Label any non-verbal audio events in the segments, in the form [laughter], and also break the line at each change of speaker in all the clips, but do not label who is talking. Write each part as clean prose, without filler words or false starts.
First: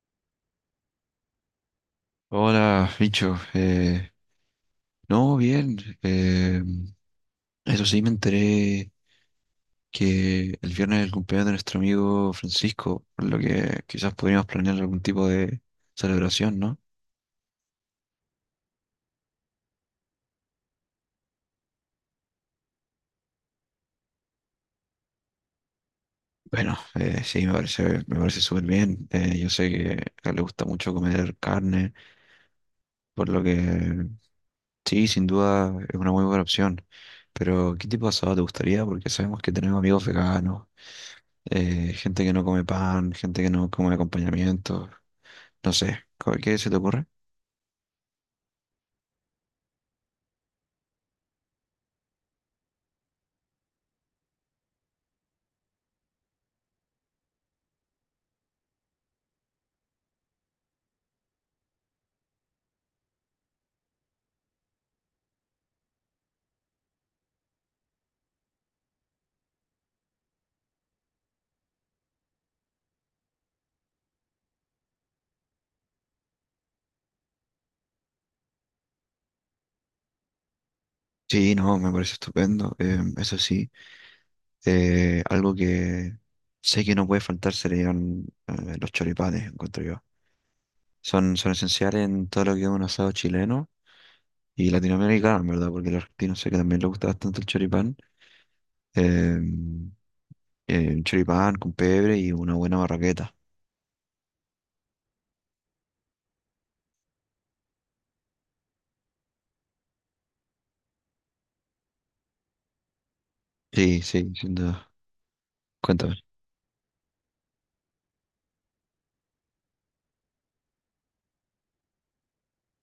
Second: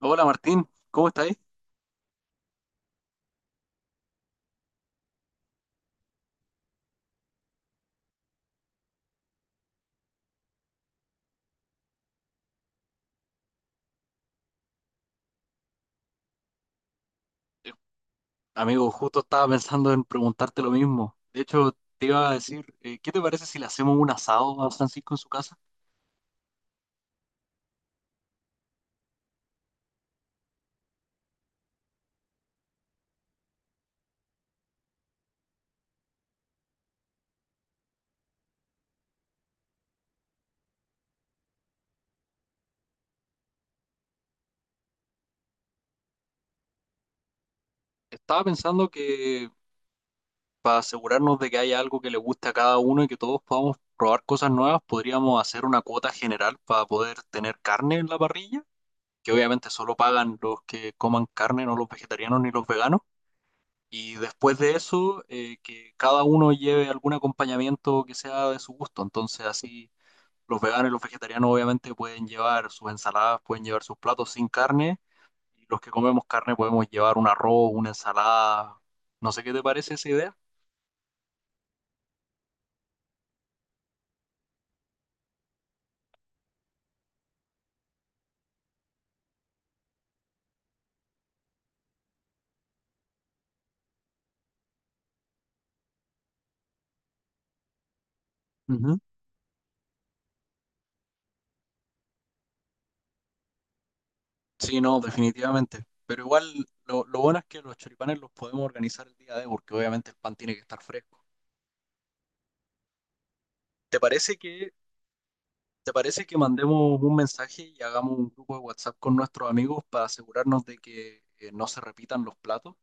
Hola, Martín, ¿cómo estás?
Hola, bicho. No, bien. eh, Eso sí, me enteré que el viernes es el cumpleaños de nuestro amigo Francisco, por lo que quizás podríamos planear algún tipo de celebración, ¿no?
Eh, Amigo, justo estaba pensando en preguntarte lo mismo. De hecho, te iba a decir, ¿qué te parece si le hacemos un asado a Francisco en su casa?
Bueno, sí, me parece súper bien. Yo sé que a él le gusta mucho comer carne, por lo que sí, sin duda es una muy buena opción. Pero, ¿qué tipo de asado te gustaría? Porque sabemos que tenemos amigos veganos, gente que no come pan, gente que no come acompañamiento. No sé, ¿qué se te ocurre?
Estaba pensando que para asegurarnos de que haya algo que le guste a cada uno y que todos podamos probar cosas nuevas, podríamos hacer una cuota general para poder tener carne en la parrilla, que obviamente solo pagan los que coman carne, no los vegetarianos ni los veganos. Y después de eso, que cada uno lleve algún acompañamiento que sea de su gusto. Entonces así los veganos y los vegetarianos obviamente pueden llevar sus ensaladas, pueden llevar sus platos sin carne. Y los que comemos carne podemos llevar un arroz, una ensalada. No sé qué te parece esa idea.
Sí, no, me parece estupendo. Eso sí, algo que sé que no puede faltar serían los choripanes, encuentro yo. Son esenciales en todo lo que es un asado chileno y latinoamericano, en verdad, porque el argentino sé que también le gusta bastante el choripán.
Ujú.
Eh, un choripán con pebre y una buena barraqueta.
Sí, no, definitivamente. Pero igual lo bueno es que los choripanes los podemos organizar el día de, porque obviamente el pan tiene que estar fresco. ¿Te
Sí, sí,
parece
sin
que,
duda.
¿te
Cuéntame.
parece que mandemos un mensaje y hagamos un grupo de WhatsApp con nuestros amigos para asegurarnos de que no se repitan los platos?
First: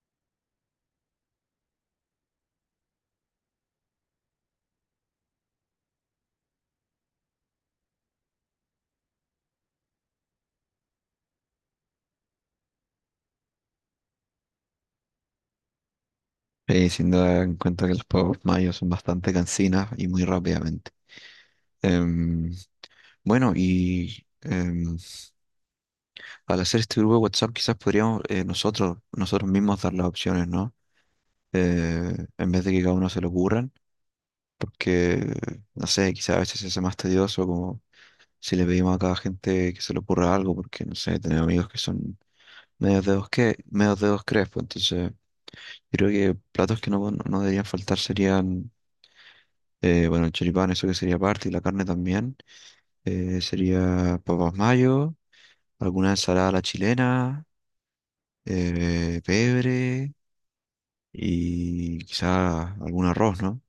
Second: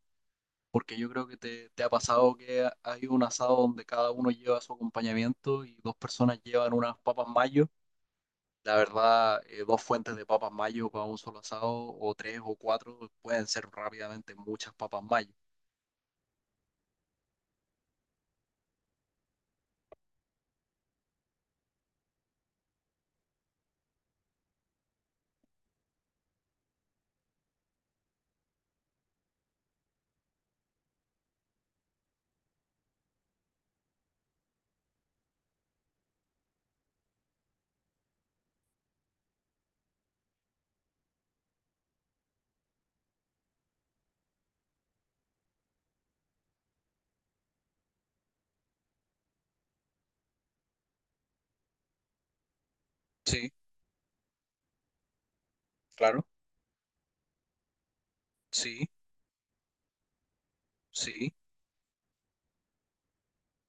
Porque yo creo que te ha pasado que hay un asado donde cada uno lleva su acompañamiento y dos personas llevan unas papas mayo. La verdad, dos fuentes de papas mayo para un solo asado, o tres o cuatro, pueden ser rápidamente muchas papas mayo.
Sí, sin duda, en cuenta que los pueblos mayos son bastante cansinas y muy rápidamente. Em, Bueno, y al hacer este grupo de WhatsApp quizás podríamos nosotros mismos dar las opciones, ¿no? En vez de que cada uno se lo ocurran, porque, no sé, quizás a veces se hace más tedioso como si le pedimos a cada gente que se le ocurra algo, porque, no sé, tenemos amigos que son medios dedos crespos, entonces creo que platos que no deberían faltar serían, bueno, el choripán, eso que sería parte, y la carne también,
Sí,
sería papas mayo, alguna
claro,
ensalada a la chilena,
sí,
pebre
sí,
y quizá algún arroz, ¿no?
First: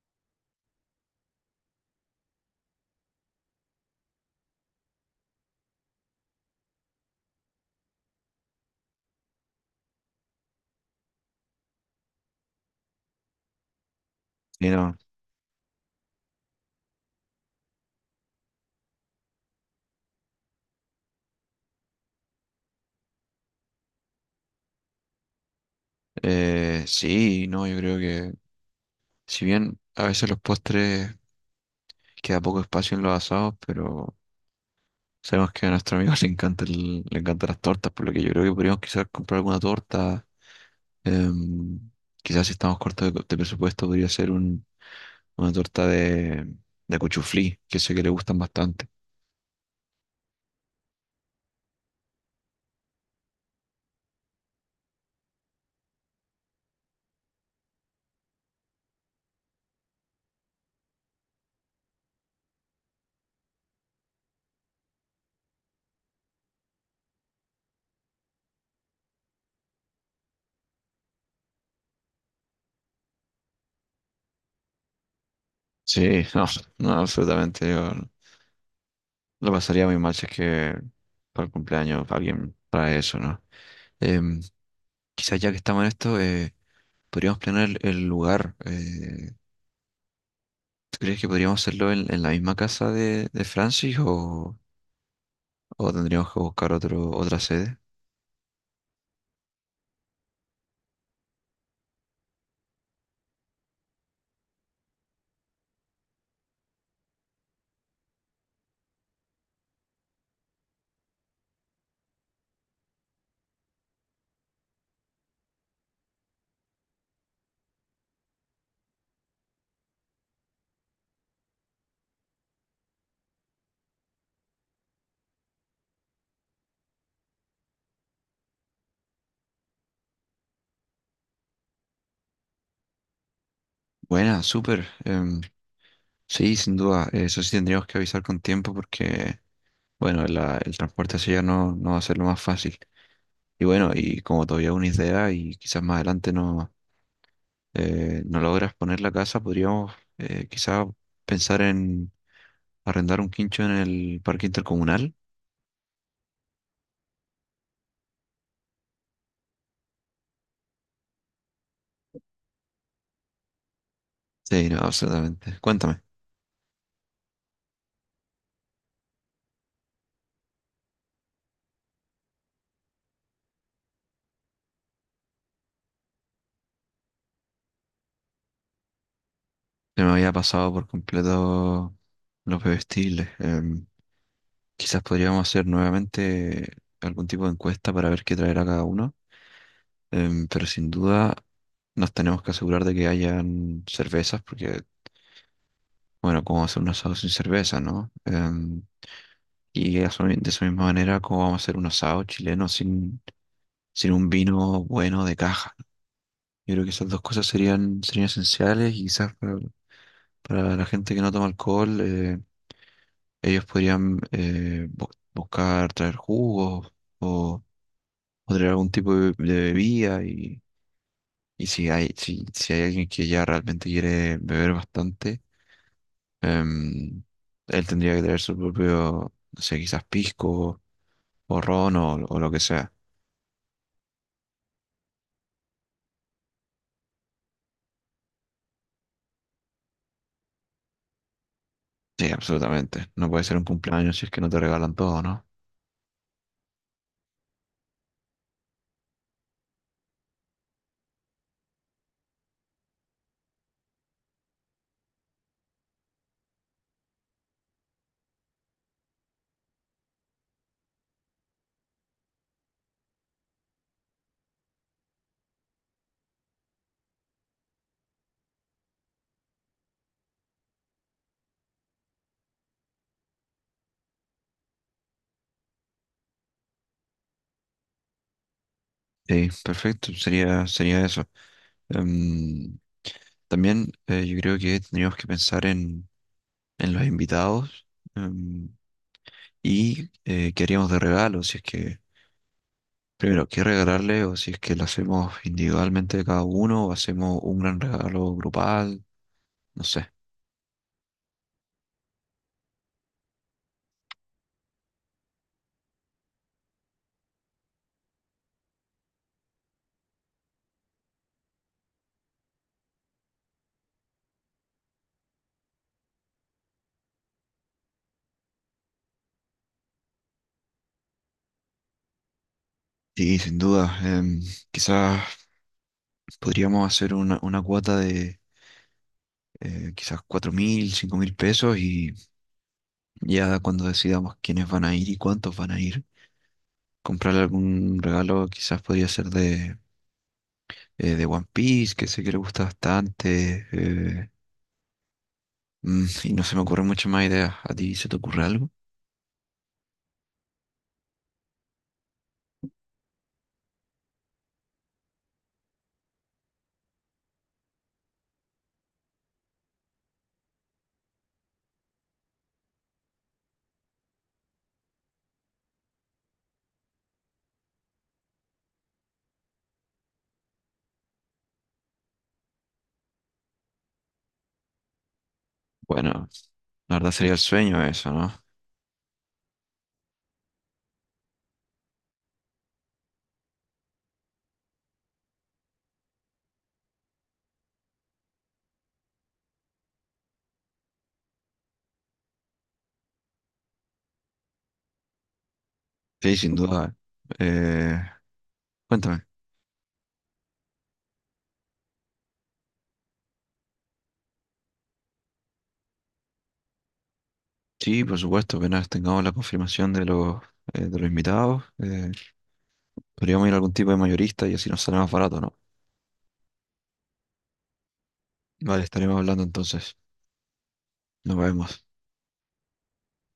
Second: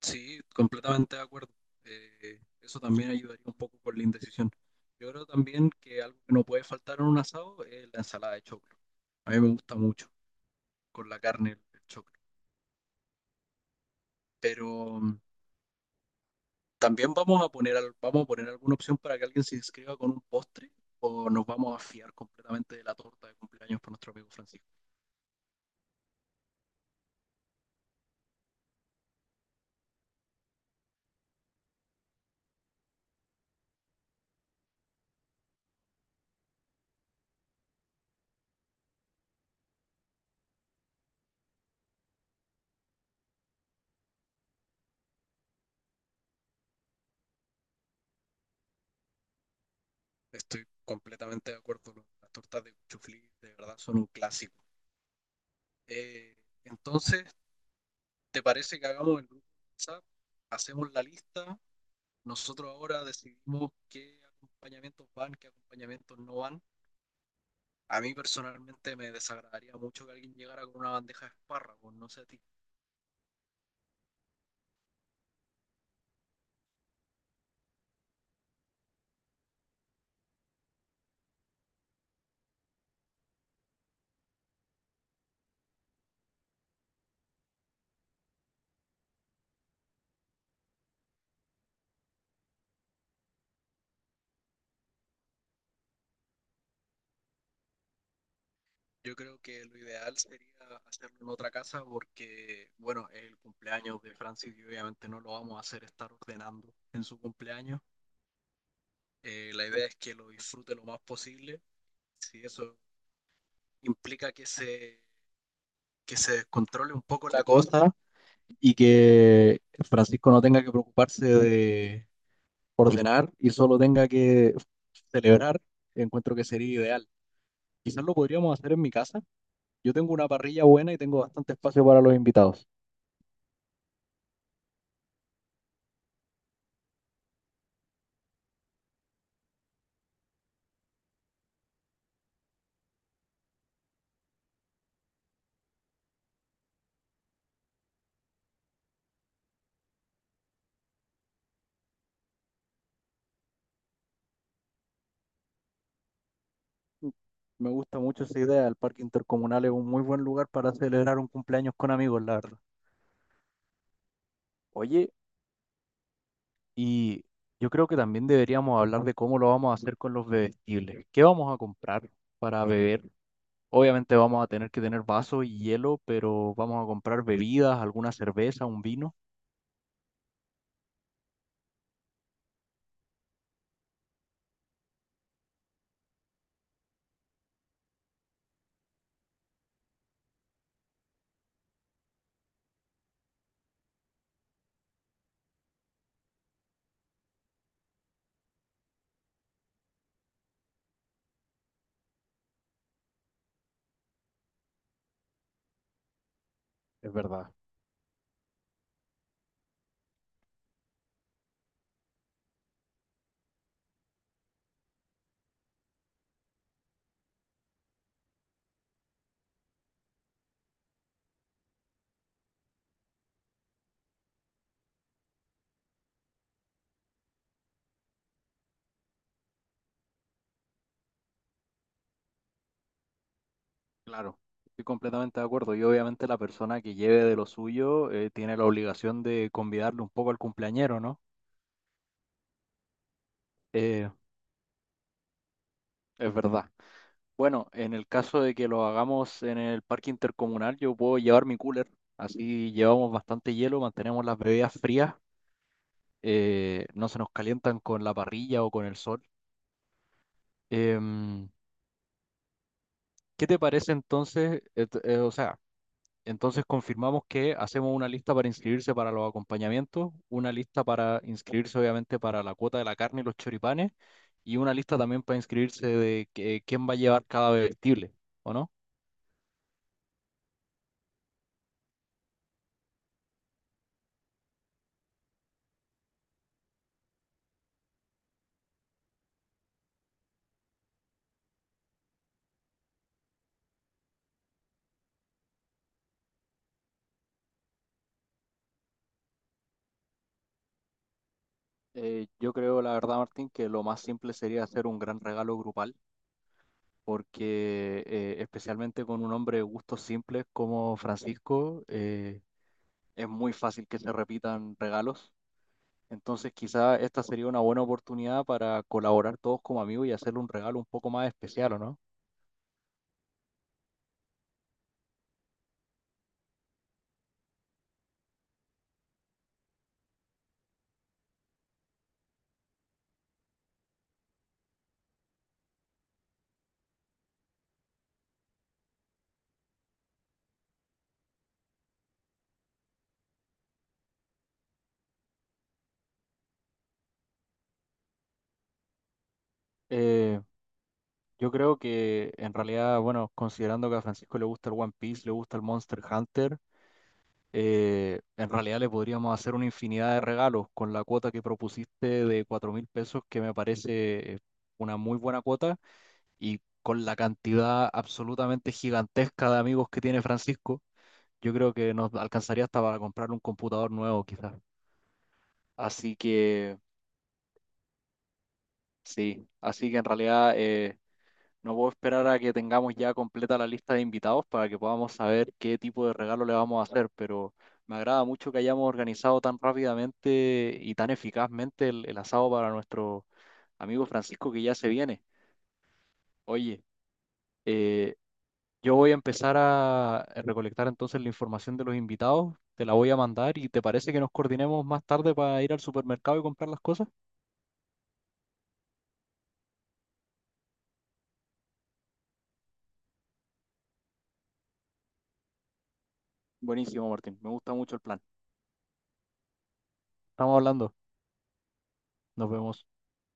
sí, completamente de acuerdo. Eso también ayudaría un poco con la indecisión. Yo creo también que algo que no puede faltar en un asado es la ensalada de choclo. A mí me gusta mucho con la carne el choclo.
Y no,
Pero mm, también vamos a poner, vamos a poner alguna opción para que alguien se inscriba con un postre o nos vamos a fiar completamente de la torta de cumpleaños por nuestro amigo Francisco.
sí, no, yo creo que si bien a veces los postres queda poco espacio en los asados, pero sabemos que a nuestro amigo [laughs] le encantan las tortas, por lo que yo creo que podríamos quizás comprar alguna torta. Em, Quizás si estamos cortos de presupuesto podría ser una torta de cuchuflí, que sé que le gustan bastante.
Estoy completamente de acuerdo. Las tortas de cuchuflí de verdad son un clásico. Eh, entonces, ¿te parece que hagamos el grupo de WhatsApp? Hacemos la lista. Nosotros ahora decidimos qué acompañamientos van, qué acompañamientos no van. A mí personalmente me desagradaría mucho que alguien llegara con una bandeja de espárragos, no sé a ti.
Sí, [laughs] no, no, absolutamente. Lo pasaría muy mal si es que para el cumpleaños alguien trae eso, ¿no? Em, Quizás ya que estamos en esto, podríamos planear el lugar. ¿Tú crees que podríamos hacerlo en la misma casa de Francis o tendríamos que buscar otra sede?
Yo creo que lo ideal sería hacerlo en otra casa porque, bueno, es el cumpleaños de Francis y obviamente no lo vamos a hacer estar ordenando en su cumpleaños. La idea es que lo disfrute lo más posible. Si eso implica que se descontrole un poco la cosa y que Francisco no tenga que preocuparse de ordenar y solo tenga que celebrar, encuentro que sería ideal. Quizás lo podríamos hacer en mi casa. Yo tengo una parrilla buena y tengo bastante espacio para los invitados.
Buena, súper. Sí, sin duda. Eso sí tendríamos que avisar con tiempo porque, bueno, el transporte hacia allá no, no va a ser lo más fácil. Y bueno, y como todavía una idea y quizás más adelante no logras poner la casa, podríamos quizá pensar en arrendar un quincho en el parque intercomunal.
Me gusta mucho esa idea. El parque intercomunal es un muy buen lugar para celebrar un cumpleaños con amigos, la verdad.
Sí, no,
Oye,
absolutamente. Cuéntame.
y yo creo que también deberíamos hablar de cómo lo vamos a hacer con los bebestibles. ¿Qué vamos a comprar para beber? Obviamente vamos a tener que tener vasos y hielo, pero vamos a comprar bebidas, alguna cerveza, un vino.
Se me había pasado por completo los bebestibles. Quizás podríamos hacer nuevamente algún tipo de encuesta para ver qué traerá cada uno. Pero sin duda nos tenemos que asegurar de que hayan cervezas, porque bueno, cómo hacer un asado sin cerveza, ¿no? Y eso de esa misma manera, cómo vamos a hacer un asado chileno sin, sin un vino bueno de caja. Yo creo que esas
Es
dos cosas
verdad.
serían esenciales y quizás para la gente que no toma alcohol, ellos podrían buscar traer jugos o, o traer algún tipo de bebida y si hay, si hay alguien que ya realmente quiere beber bastante. Em, Él tendría que tener su propio, no sé, quizás pisco o ron o lo que sea.
Claro, estoy completamente de acuerdo. Y obviamente la persona que lleve de lo suyo tiene la obligación de convidarle un poco al cumpleañero, ¿no?
Sí, absolutamente. No puede ser un
Eh,
cumpleaños si es que no te regalan todo, ¿no?
es verdad. Bueno, en el caso de que lo hagamos en el parque intercomunal, yo puedo llevar mi cooler. Así llevamos bastante hielo, mantenemos las bebidas frías, no se nos calientan con la parrilla o con el sol. Em, ¿qué te parece entonces? O sea, entonces confirmamos que hacemos una lista para inscribirse para los acompañamientos, una lista para inscribirse obviamente para la cuota de la carne y los choripanes, y una lista también para inscribirse de quién va a llevar cada bebestible, ¿o no?
Sí, perfecto. Sería eso. Em, También yo creo que tendríamos que pensar en los invitados em, y qué haríamos de regalo, si es que, primero, qué regalarle o si es que lo hacemos individualmente cada uno o hacemos un gran regalo grupal, no sé.
Yo creo, la verdad, Martín, que lo más simple sería hacer un gran regalo grupal, porque especialmente con un hombre de gustos simples como Francisco, es muy fácil que se repitan regalos. Entonces, quizá esta sería una buena oportunidad para colaborar todos como amigos y hacerle un regalo un poco más especial, ¿o no?
Sí, sin duda. Quizás podríamos hacer una cuota de quizás 4.000, 5.000 pesos y ya cuando decidamos quiénes van a ir y cuántos van a ir, comprar algún regalo quizás podría ser de One Piece, que sé que le gusta bastante. Y no se me ocurren muchas más ideas. ¿A ti se te ocurre algo?
Eh, yo creo que en realidad, bueno, considerando que a Francisco le gusta el One Piece, le gusta el Monster Hunter, en realidad le podríamos hacer una infinidad de regalos con la cuota que propusiste de $4.000, que me parece una muy buena cuota, y con la cantidad absolutamente gigantesca de amigos que tiene Francisco, yo creo que nos alcanzaría hasta para comprar un computador nuevo quizás. Así
Bueno,
que
la verdad sería el sueño eso, ¿no?
sí, así que en realidad... no puedo esperar a que tengamos ya completa la lista de invitados para que podamos saber qué tipo de regalo le vamos a hacer, pero me agrada mucho que hayamos organizado tan rápidamente y tan eficazmente el asado para nuestro amigo Francisco que ya se viene.
Sí, sin
Oye,
duda. Eh,
eh, yo voy a
cuéntame.
empezar a recolectar entonces la información de los invitados, te la voy a mandar y ¿te parece que nos coordinemos más tarde para ir al supermercado y comprar las cosas?
Sí, por supuesto, apenas tengamos la confirmación de los invitados, podríamos ir a algún tipo de mayorista y así nos sale más barato, ¿no?
Buenísimo, Martín, me gusta mucho el plan.
Vale, estaremos hablando entonces.
Estamos hablando,
Nos vemos.
nos vemos.